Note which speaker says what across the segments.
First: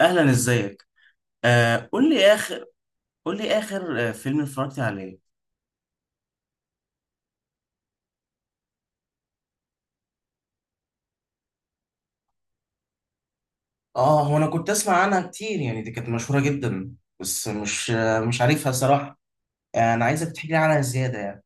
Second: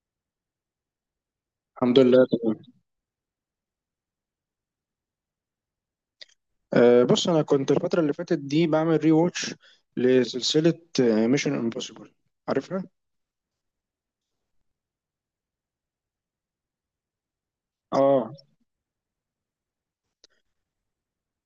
Speaker 1: اهلا، ازيك؟
Speaker 2: الحمد
Speaker 1: قول
Speaker 2: لله
Speaker 1: لي اخر.
Speaker 2: تمام.
Speaker 1: قول لي اخر فيلم اتفرجت عليه.
Speaker 2: بص، انا كنت الفتره اللي فاتت دي بعمل ري واتش لسلسله ميشن امبوسيبل، عارفها؟
Speaker 1: اه، هو انا كنت اسمع عنها كتير، يعني دي كانت مشهورة جدا، بس مش آه،
Speaker 2: اه
Speaker 1: مش عارفها صراحة. انا عايزك تحكي لي عنها زيادة يعني.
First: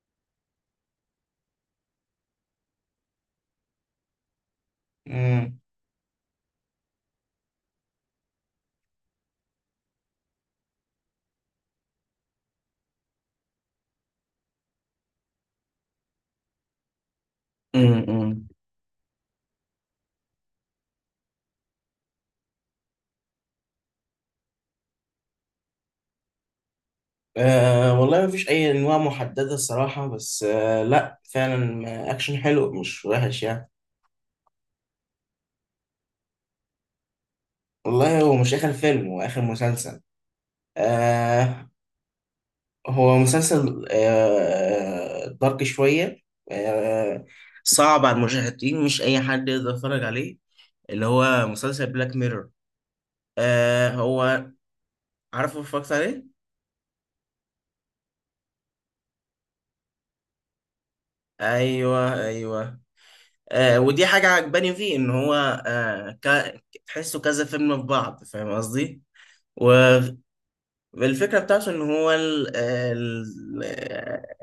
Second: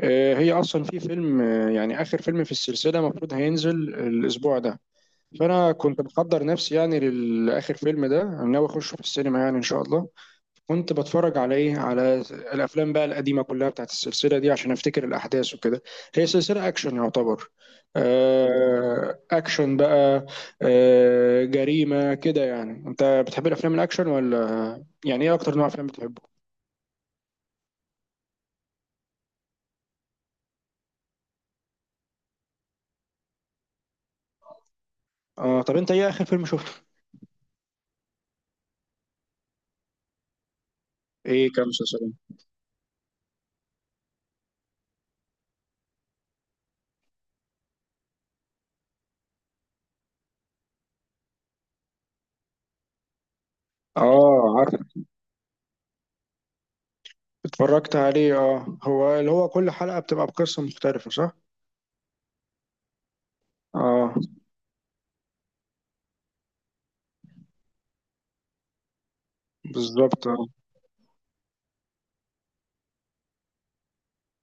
Speaker 2: هي اصلا في فيلم، يعني اخر فيلم في السلسله المفروض هينزل الاسبوع ده.
Speaker 1: امم.
Speaker 2: فانا كنت بحضر نفسي يعني للاخر فيلم ده، انا ناوي اخش في السينما يعني ان شاء الله. كنت بتفرج على ايه، على الافلام بقى القديمه كلها بتاعت السلسله دي عشان افتكر الاحداث وكده. هي سلسله اكشن يعتبر.
Speaker 1: امم.
Speaker 2: اكشن بقى. جريمه كده. يعني انت بتحب الافلام الاكشن ولا؟ يعني ايه اكتر نوع افلام بتحبه؟
Speaker 1: والله مفيش اي انواع محددة الصراحة، بس لا فعلا، اكشن حلو، مش وحش يعني.
Speaker 2: اه، طب انت ايه اخر فيلم شفته؟
Speaker 1: والله هو مش اخر فيلم، هو اخر مسلسل.
Speaker 2: ايه، كام
Speaker 1: آه.
Speaker 2: مسلسل؟
Speaker 1: هو مسلسل دارك شوية. آه. صعب على المشاهدين، مش أي حد يقدر يتفرج عليه. اللي هو مسلسل بلاك ميرور. آه،
Speaker 2: اه،
Speaker 1: هو.
Speaker 2: عارف.
Speaker 1: عارفه اتفرجت عليه؟
Speaker 2: اتفرجت عليه؟ اه، هو اللي هو كل حلقه بتبقى بقصه مختلفه، صح؟
Speaker 1: أيوه، أيوه. ودي
Speaker 2: اه،
Speaker 1: حاجة عجباني فيه إن هو تحسه كذا فيلم في بعض، فاهم قصدي؟ و...
Speaker 2: بالظبط، اه
Speaker 1: الفكرة بتاعته إن هو ال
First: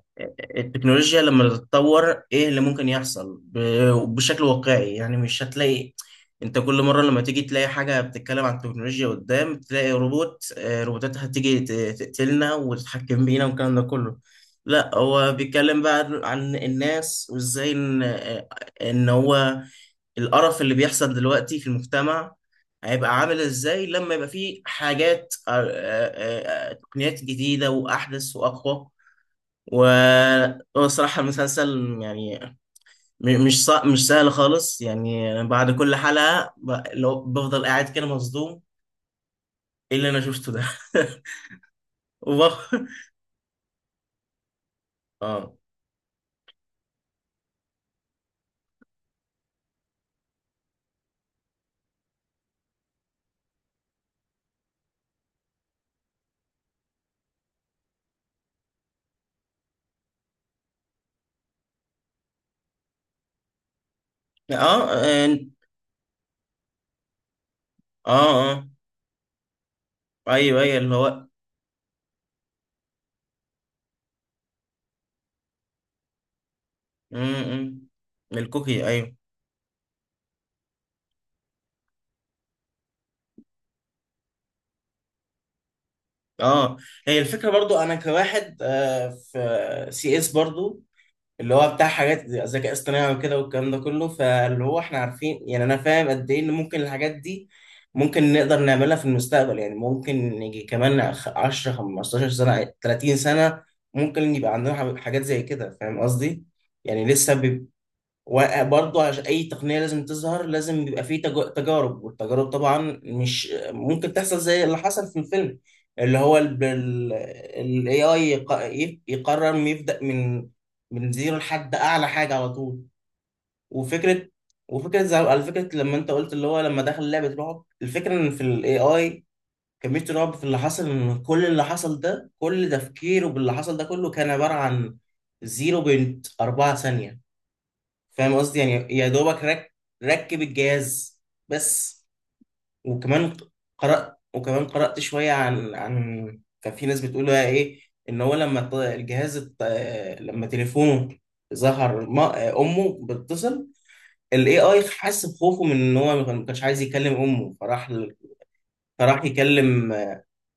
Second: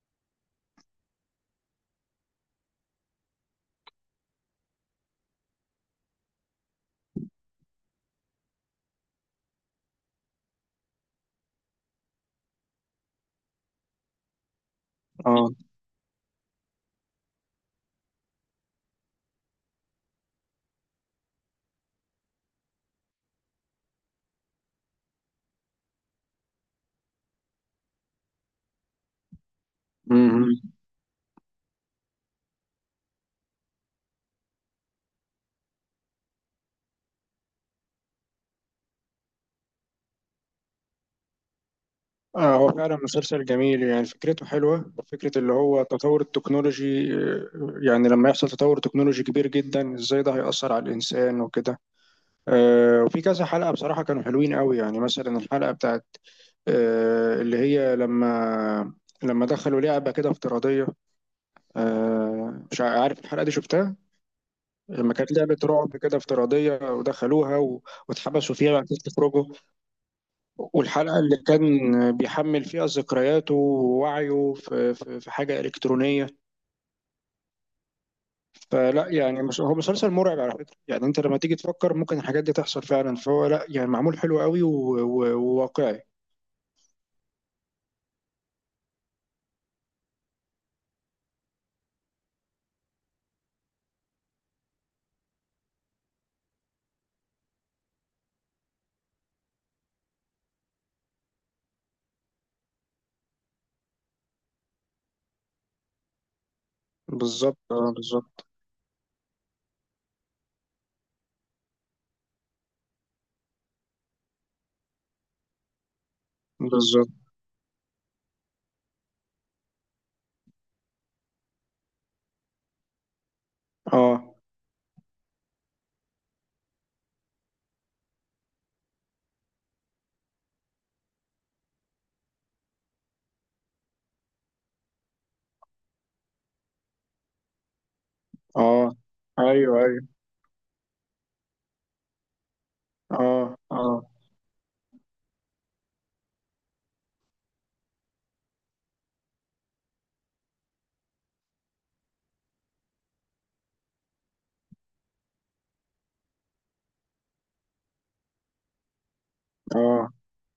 Speaker 1: التكنولوجيا لما تتطور، إيه اللي ممكن يحصل بشكل واقعي؟ يعني مش هتلاقي أنت كل مرة لما تيجي تلاقي حاجة بتتكلم عن التكنولوجيا قدام، تلاقي روبوت، روبوتات هتيجي تقتلنا وتتحكم بينا والكلام ده كله. لا، هو بيتكلم بقى عن الناس وإزاي إن إن هو القرف اللي بيحصل دلوقتي في المجتمع هيبقى عامل ازاي لما يبقى فيه حاجات تقنيات جديدة وأحدث وأقوى.
Speaker 2: اه.
Speaker 1: وصراحة المسلسل يعني مش سهل خالص. يعني أنا بعد كل حلقة لو بفضل قاعد كده مصدوم، ايه اللي انا شفته ده؟
Speaker 2: هو
Speaker 1: وبخ...
Speaker 2: فعلا مسلسل جميل، يعني فكرته حلوة، فكرة
Speaker 1: اه،
Speaker 2: اللي هو تطور التكنولوجي. يعني لما يحصل تطور تكنولوجي كبير جدا، ازاي ده هيأثر على الإنسان وكده. وفي كذا حلقة بصراحة كانوا حلوين قوي، يعني مثلا الحلقة بتاعت اللي هي لما دخلوا لعبة كده افتراضية. مش عارف الحلقة دي شفتها؟
Speaker 1: اه،
Speaker 2: لما
Speaker 1: اه،
Speaker 2: كانت لعبة رعب كده افتراضية ودخلوها
Speaker 1: اه.
Speaker 2: واتحبسوا فيها وبعد كده تخرجوا.
Speaker 1: ايوه، ايوه، اللي
Speaker 2: والحلقة
Speaker 1: هو
Speaker 2: اللي كان بيحمل فيها ذكرياته ووعيه في حاجة إلكترونية.
Speaker 1: م- م. الكوكي،
Speaker 2: فلا
Speaker 1: ايوه.
Speaker 2: يعني، هو مسلسل مرعب على فكرة، يعني أنت لما تيجي تفكر ممكن الحاجات دي تحصل فعلا، فهو لا يعني معمول حلو قوي و- و- وواقعي.
Speaker 1: اه، هي الفكره برضو، انا كواحد في سي اس برضو، اللي هو بتاع حاجات ذكاء اصطناعي وكده والكلام ده كله. فاللي هو احنا عارفين، يعني انا فاهم قد ايه ان ممكن الحاجات دي ممكن نقدر نعملها في المستقبل. يعني ممكن نيجي كمان 10 15 سنه، 30 سنه، ممكن يبقى عندنا حاجات زي كده، فاهم قصدي؟ يعني لسه.
Speaker 2: بالظبط، اه، بالظبط
Speaker 1: وبرضه عشان اي تقنيه لازم تظهر، لازم بيبقى فيه تجارب، والتجارب طبعا مش ممكن تحصل زي اللي حصل في الفيلم، اللي هو ال
Speaker 2: بالظبط.
Speaker 1: AI يقرر إنه يبدأ من زيرو لحد اعلى حاجه على طول. وفكره،
Speaker 2: اه
Speaker 1: وفكره زي، على فكره لما انت قلت اللي هو لما دخل لعبه رعب، الفكره ان في ال AI كميه رعب في اللي حصل، ان كل اللي حصل ده، كل تفكيره باللي حصل ده كله، كان عباره عن 0.4 ثانيه. فاهم قصدي؟ يعني
Speaker 2: اه،
Speaker 1: يا دوبك رك،
Speaker 2: ايوه ايوه،
Speaker 1: ركب الجهاز بس. وكمان
Speaker 2: اه اه
Speaker 1: قرأت، وكمان قرأت شوية عن كان في ناس بتقول بقى ايه، ان هو لما لما تليفونه ظهر ما امه بتتصل، الاي اي حس بخوفه من ان هو ما كانش عايز يكلم امه، فراح ل- فراح يكلم
Speaker 2: اه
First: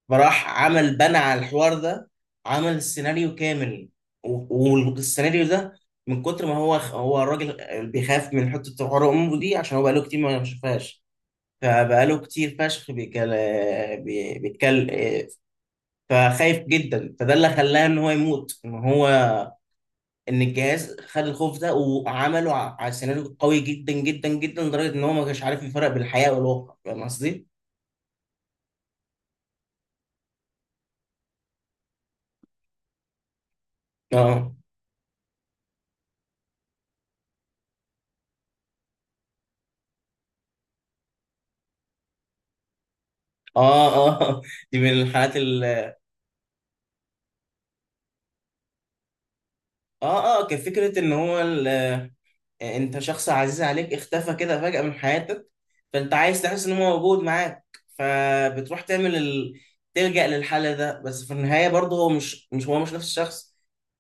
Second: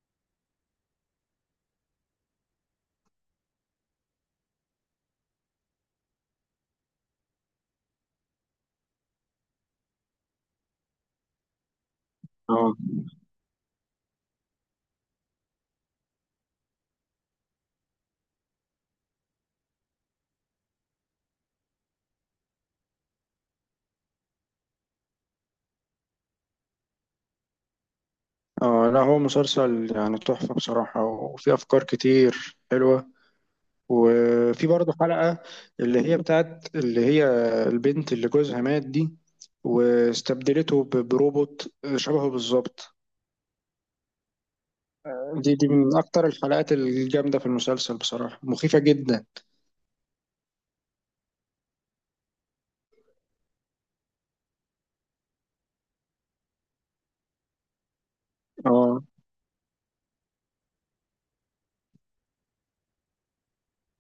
Speaker 1: فراح عمل، بنى على الحوار ده، عمل سيناريو كامل. والسيناريو ده من كتر ما هو الراجل بيخاف من حتة حوار أمه دي، عشان هو بقاله كتير ما شافهاش، فبقاله كتير
Speaker 2: اه
Speaker 1: فشخ بيتكلم، بيتكلم، فخايف جدا. فده اللي خلاه ان هو يموت، ان هو، ان الجهاز خد الخوف ده وعمله على سيناريو قوي جدا جدا جدا، لدرجة ان هو ما كانش عارف يفرق بين الحقيقة والواقع، فاهم قصدي؟
Speaker 2: اه. لا، هو مسلسل يعني تحفة بصراحة، وفيه أفكار كتير حلوة.
Speaker 1: اه،
Speaker 2: وفي برضه حلقة، اللي هي بتاعت اللي هي البنت اللي جوزها مات دي، واستبدلته بروبوت شبهه بالظبط.
Speaker 1: اه. اه. دي من الحالات.
Speaker 2: دي من أكتر الحلقات الجامدة في المسلسل بصراحة، مخيفة جدا.
Speaker 1: اه، اه، كفكرة ان هو ال... انت شخص عزيز عليك اختفى كده فجأة من حياتك، فانت عايز تحس ان هو موجود معاك، فبتروح
Speaker 2: اه،
Speaker 1: تعمل ال... تلجأ للحل ده، بس في النهاية برضه هو مش، مش هو، مش نفس الشخص.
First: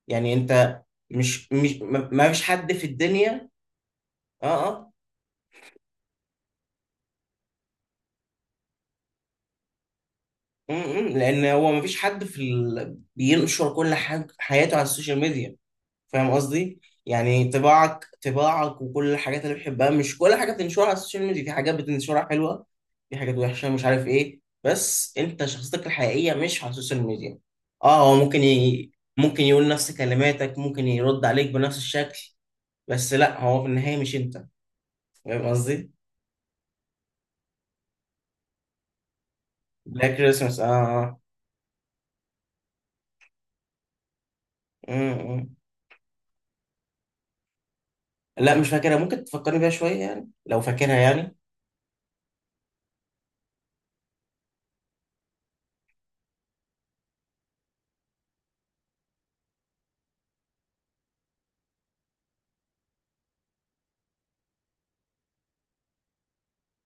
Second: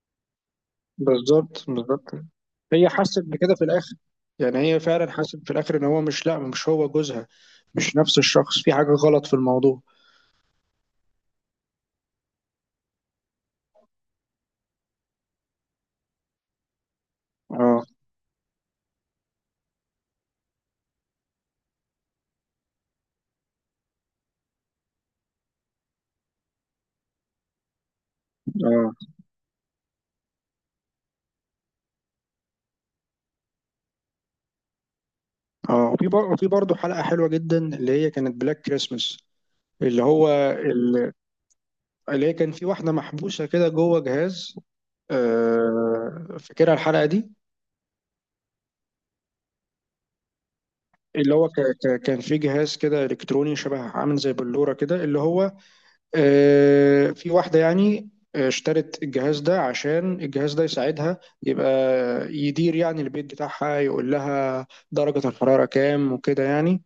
Speaker 1: يعني انت، مش
Speaker 2: بالظبط
Speaker 1: مش ما
Speaker 2: بالظبط.
Speaker 1: ما فيش حد في
Speaker 2: هي حست
Speaker 1: الدنيا.
Speaker 2: بكده في الآخر، يعني
Speaker 1: اه،
Speaker 2: هي
Speaker 1: اه.
Speaker 2: فعلا حست في الآخر إن هو مش، لأ مش هو جوزها، مش نفس الشخص، في حاجة غلط في الموضوع.
Speaker 1: م- م، لان هو ما فيش حد في ال... بينشر كل حاجة حياته على السوشيال ميديا، فاهم قصدي؟ يعني
Speaker 2: اه
Speaker 1: طباعك، طباعك وكل الحاجات اللي بتحبها، مش كل حاجه بتنشرها على السوشيال ميديا. في حاجات بتنشرها حلوه، في حاجات وحشه، مش عارف ايه، بس انت شخصيتك الحقيقيه مش على السوشيال ميديا. اه، هو ممكن ي...
Speaker 2: اه
Speaker 1: ممكن يقول نفس كلماتك، ممكن يرد عليك بنفس الشكل، بس لا، هو في النهايه مش انت، فاهم
Speaker 2: اه.
Speaker 1: قصدي؟
Speaker 2: وفي برضه حلقة حلوة جدا اللي هي كانت بلاك كريسمس. اللي
Speaker 1: بلاك
Speaker 2: هو
Speaker 1: كريسمس، اه. آه.
Speaker 2: اللي هي كان في واحدة محبوسة كده جوه جهاز،
Speaker 1: آه. م.
Speaker 2: فاكرها الحلقة دي؟
Speaker 1: لا، مش فاكرها، ممكن تفكرني بيها شويه يعني لو فاكرها
Speaker 2: اللي
Speaker 1: يعني.
Speaker 2: هو كان في جهاز كده إلكتروني شبه عامل زي بلورة كده، اللي هو في واحدة يعني اشترت الجهاز ده عشان الجهاز ده يساعدها، يبقى يدير يعني البيت بتاعها، يقول لها درجة الحرارة كام وكده يعني.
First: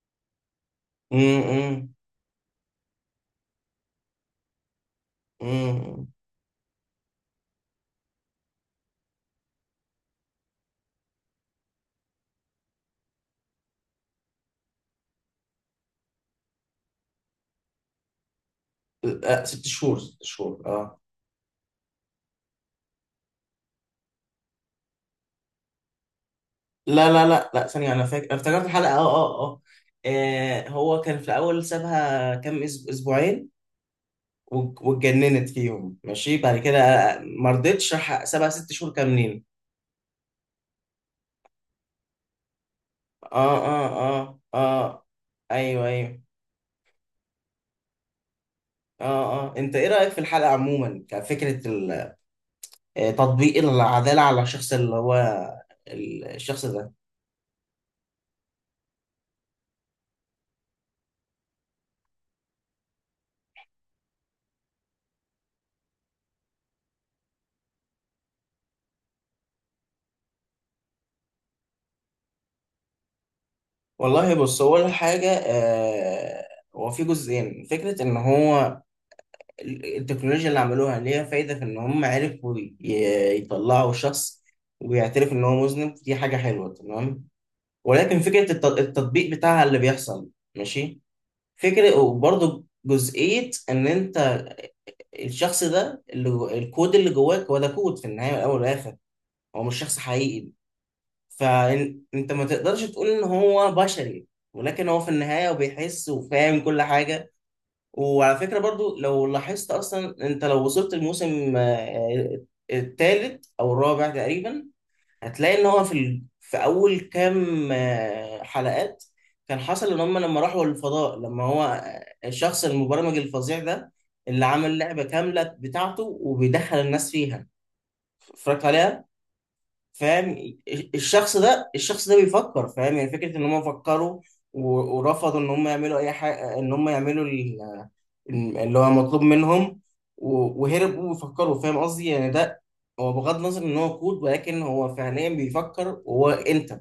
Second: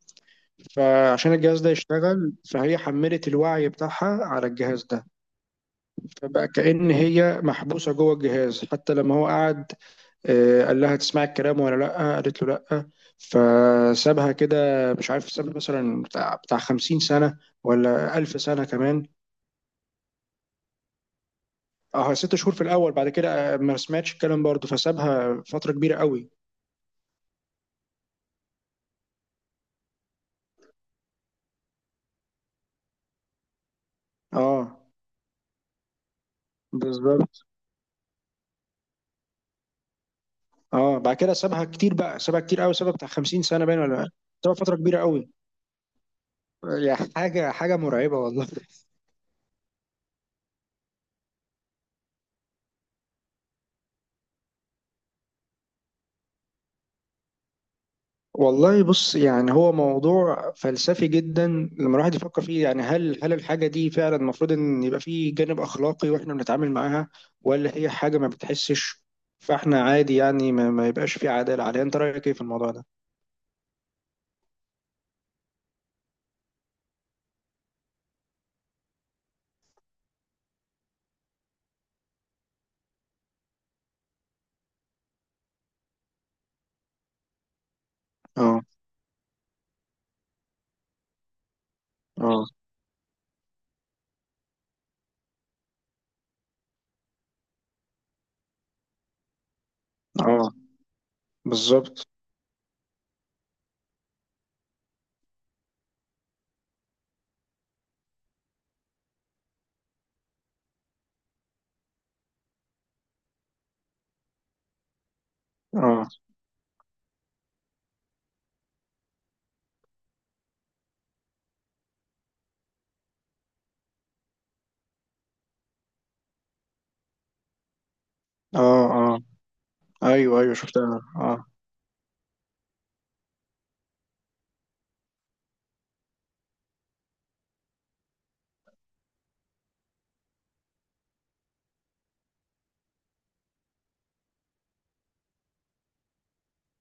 Speaker 2: فعشان الجهاز ده
Speaker 1: امم.
Speaker 2: يشتغل فهي حملت الوعي بتاعها على الجهاز ده.
Speaker 1: امم.
Speaker 2: فبقى كأن هي محبوسة جوه الجهاز. حتى لما هو قعد قال لها تسمعي الكلام ولا لأ، قالت له لأ، فسابها كده مش عارف ساب مثلا بتاع 50 سنة ولا 1000 سنة كمان.
Speaker 1: ست شهور، ست شهور، اه.
Speaker 2: اه، ست شهور في الأول، بعد كده ما سمعتش الكلام برضه فسابها فترة كبيرة قوي.
Speaker 1: لا لا لا لا، ثانية، أنا فاكر، أنا افتكرت الحلقة. أه، أه، أه، هو كان في الأول سابها كام، أسبوعين،
Speaker 2: اه،
Speaker 1: واتجننت فيهم، ماشي، بعد كده
Speaker 2: بالظبط.
Speaker 1: ما رضتش، راح سابها ست شهور كاملين.
Speaker 2: اه، بعد كده سابها كتير بقى، سابها كتير قوي، سابها بتاع 50
Speaker 1: أه،
Speaker 2: سنة باين
Speaker 1: أه،
Speaker 2: ولا.
Speaker 1: أه،
Speaker 2: سابها فترة كبيرة
Speaker 1: أه،
Speaker 2: قوي.
Speaker 1: أيوه، أيوه،
Speaker 2: يا حاجة، حاجة مرعبة والله.
Speaker 1: أه، أه. أنت إيه رأيك في الحلقة عموما؟ كفكرة تطبيق العدالة على الشخص اللي هو الشخص ده.
Speaker 2: والله بص، يعني هو موضوع فلسفي جدا لما الواحد يفكر فيه. يعني هل الحاجة دي فعلا المفروض ان يبقى فيه جانب اخلاقي واحنا بنتعامل معاها؟ ولا هي حاجة ما بتحسش فاحنا عادي يعني ما يبقاش فيه عدالة عليها؟ انت رأيك ايه في الموضوع ده؟
Speaker 1: والله بص، هو أول حاجة، هو في جزئين. فكرة إن هو التكنولوجيا اللي عملوها ليها فايدة في إن هم عرفوا يطلعوا شخص ويعترف إن هو مذنب، دي حاجة حلوة تمام، ولكن فكرة
Speaker 2: اه
Speaker 1: التطبيق بتاعها اللي بيحصل، ماشي. فكرة،
Speaker 2: اه
Speaker 1: وبرضه جزئية إن أنت، الشخص ده اللي الكود اللي جواك، هو ده كود في النهاية والأول والآخر، هو مش شخص حقيقي،
Speaker 2: اه، بالظبط.
Speaker 1: فأنت ما تقدرش تقول إن هو بشري، ولكن هو في النهاية وبيحس وفاهم كل حاجة. وعلى فكرة برضو لو لاحظت أصلا، أنت لو وصلت الموسم الثالث أو الرابع تقريبا، هتلاقي إن هو في
Speaker 2: اه
Speaker 1: ال... في أول كام حلقات، كان حصل إن هم لما راحوا الفضاء، لما هو، الشخص المبرمج الفظيع ده، اللي عمل لعبة كاملة بتاعته وبيدخل الناس فيها، اتفرجت
Speaker 2: اه
Speaker 1: عليها؟
Speaker 2: اه، ايوه ايوه
Speaker 1: فاهم.
Speaker 2: شفتها
Speaker 1: الشخص
Speaker 2: اه.
Speaker 1: ده، الشخص ده بيفكر، فاهم يعني؟ فكرة ان هم فكروا ورفضوا ان هم يعملوا اي حاجة، ان هم يعملوا اللي هو مطلوب منهم، وهربوا وفكروا، فاهم قصدي؟ يعني ده، هو بغض النظر ان هو كود، ولكن هو فعليا بيفكر وهو انت.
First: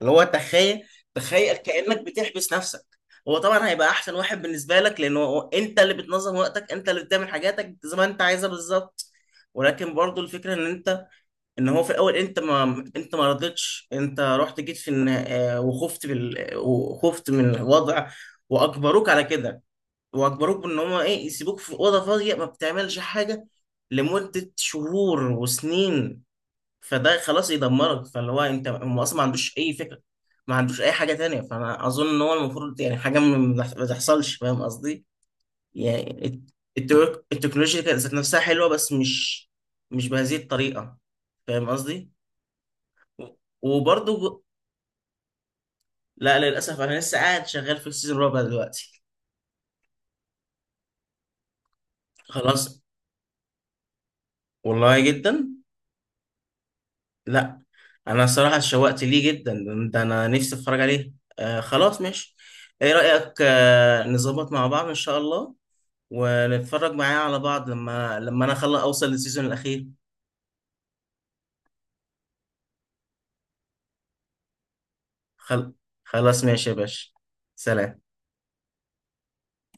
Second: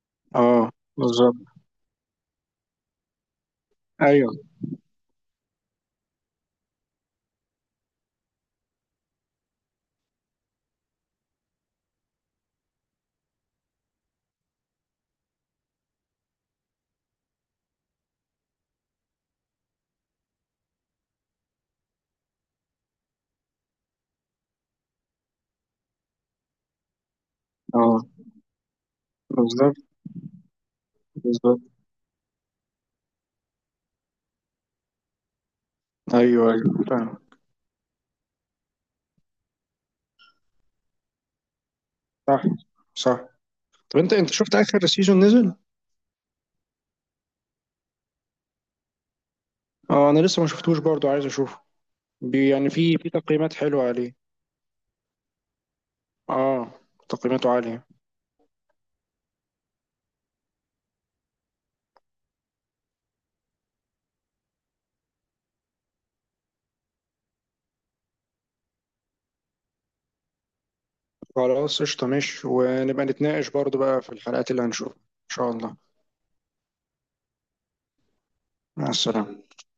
Speaker 1: اللي هو
Speaker 2: اه،
Speaker 1: تخيل،
Speaker 2: بالظبط.
Speaker 1: تخيل كأنك بتحبس نفسك، هو طبعا هيبقى احسن
Speaker 2: ايوه،
Speaker 1: واحد بالنسبة لك، لان هو انت اللي بتنظم وقتك، انت اللي بتعمل حاجاتك زي ما انت عايزها بالظبط، ولكن برضو الفكرة ان انت، ان هو في الاول انت ما رضيتش، انت رحت، جيت في النها-، وخفت بال...، وخفت من الوضع، واجبروك على كده، واجبروك ان هم ايه، يسيبوك في اوضه فاضيه ما بتعملش حاجه لمده شهور وسنين، فده خلاص
Speaker 2: اه،
Speaker 1: يدمرك. فاللي هو انت، هم اصلا ما عندوش اي
Speaker 2: بالظبط
Speaker 1: فكره، ما عندوش اي حاجه تانية،
Speaker 2: بالظبط.
Speaker 1: فانا اظن ان هو المفروض يعني حاجه ما، ما تحصلش، فاهم قصدي؟ يعني
Speaker 2: ايوه ايوه فاهم.
Speaker 1: التكنولوجيا كانت ذات نفسها حلوه، بس مش بهذه الطريقه، فاهم قصدي؟
Speaker 2: صح صح. طب انت، انت
Speaker 1: وبرضه،
Speaker 2: شفت اخر سيزون نزل؟
Speaker 1: لا للاسف، انا لسه قاعد شغال في السيزون الرابع دلوقتي.
Speaker 2: اه، انا لسه ما شفتوش برضو، عايز اشوفه. بي يعني،
Speaker 1: خلاص.
Speaker 2: في تقييمات حلوة عليه.
Speaker 1: والله جدا.
Speaker 2: اه، تقييماته
Speaker 1: لا،
Speaker 2: عالية.
Speaker 1: انا الصراحه اتشوقت ليه جدا، ده انا نفسي اتفرج عليه. آه، خلاص ماشي. ايه رايك نظبط مع بعض ان شاء الله، ونتفرج معايا على بعض، لما، لما انا خلاص اوصل للسيزون الاخير.
Speaker 2: خلاص، قشطة، ماشي، ونبقى نتناقش برضو بقى في الحلقات اللي هنشوفها ان شاء
Speaker 1: خل...
Speaker 2: الله.
Speaker 1: خلاص ماشي يا باشا، سلام.
Speaker 2: مع السلامة.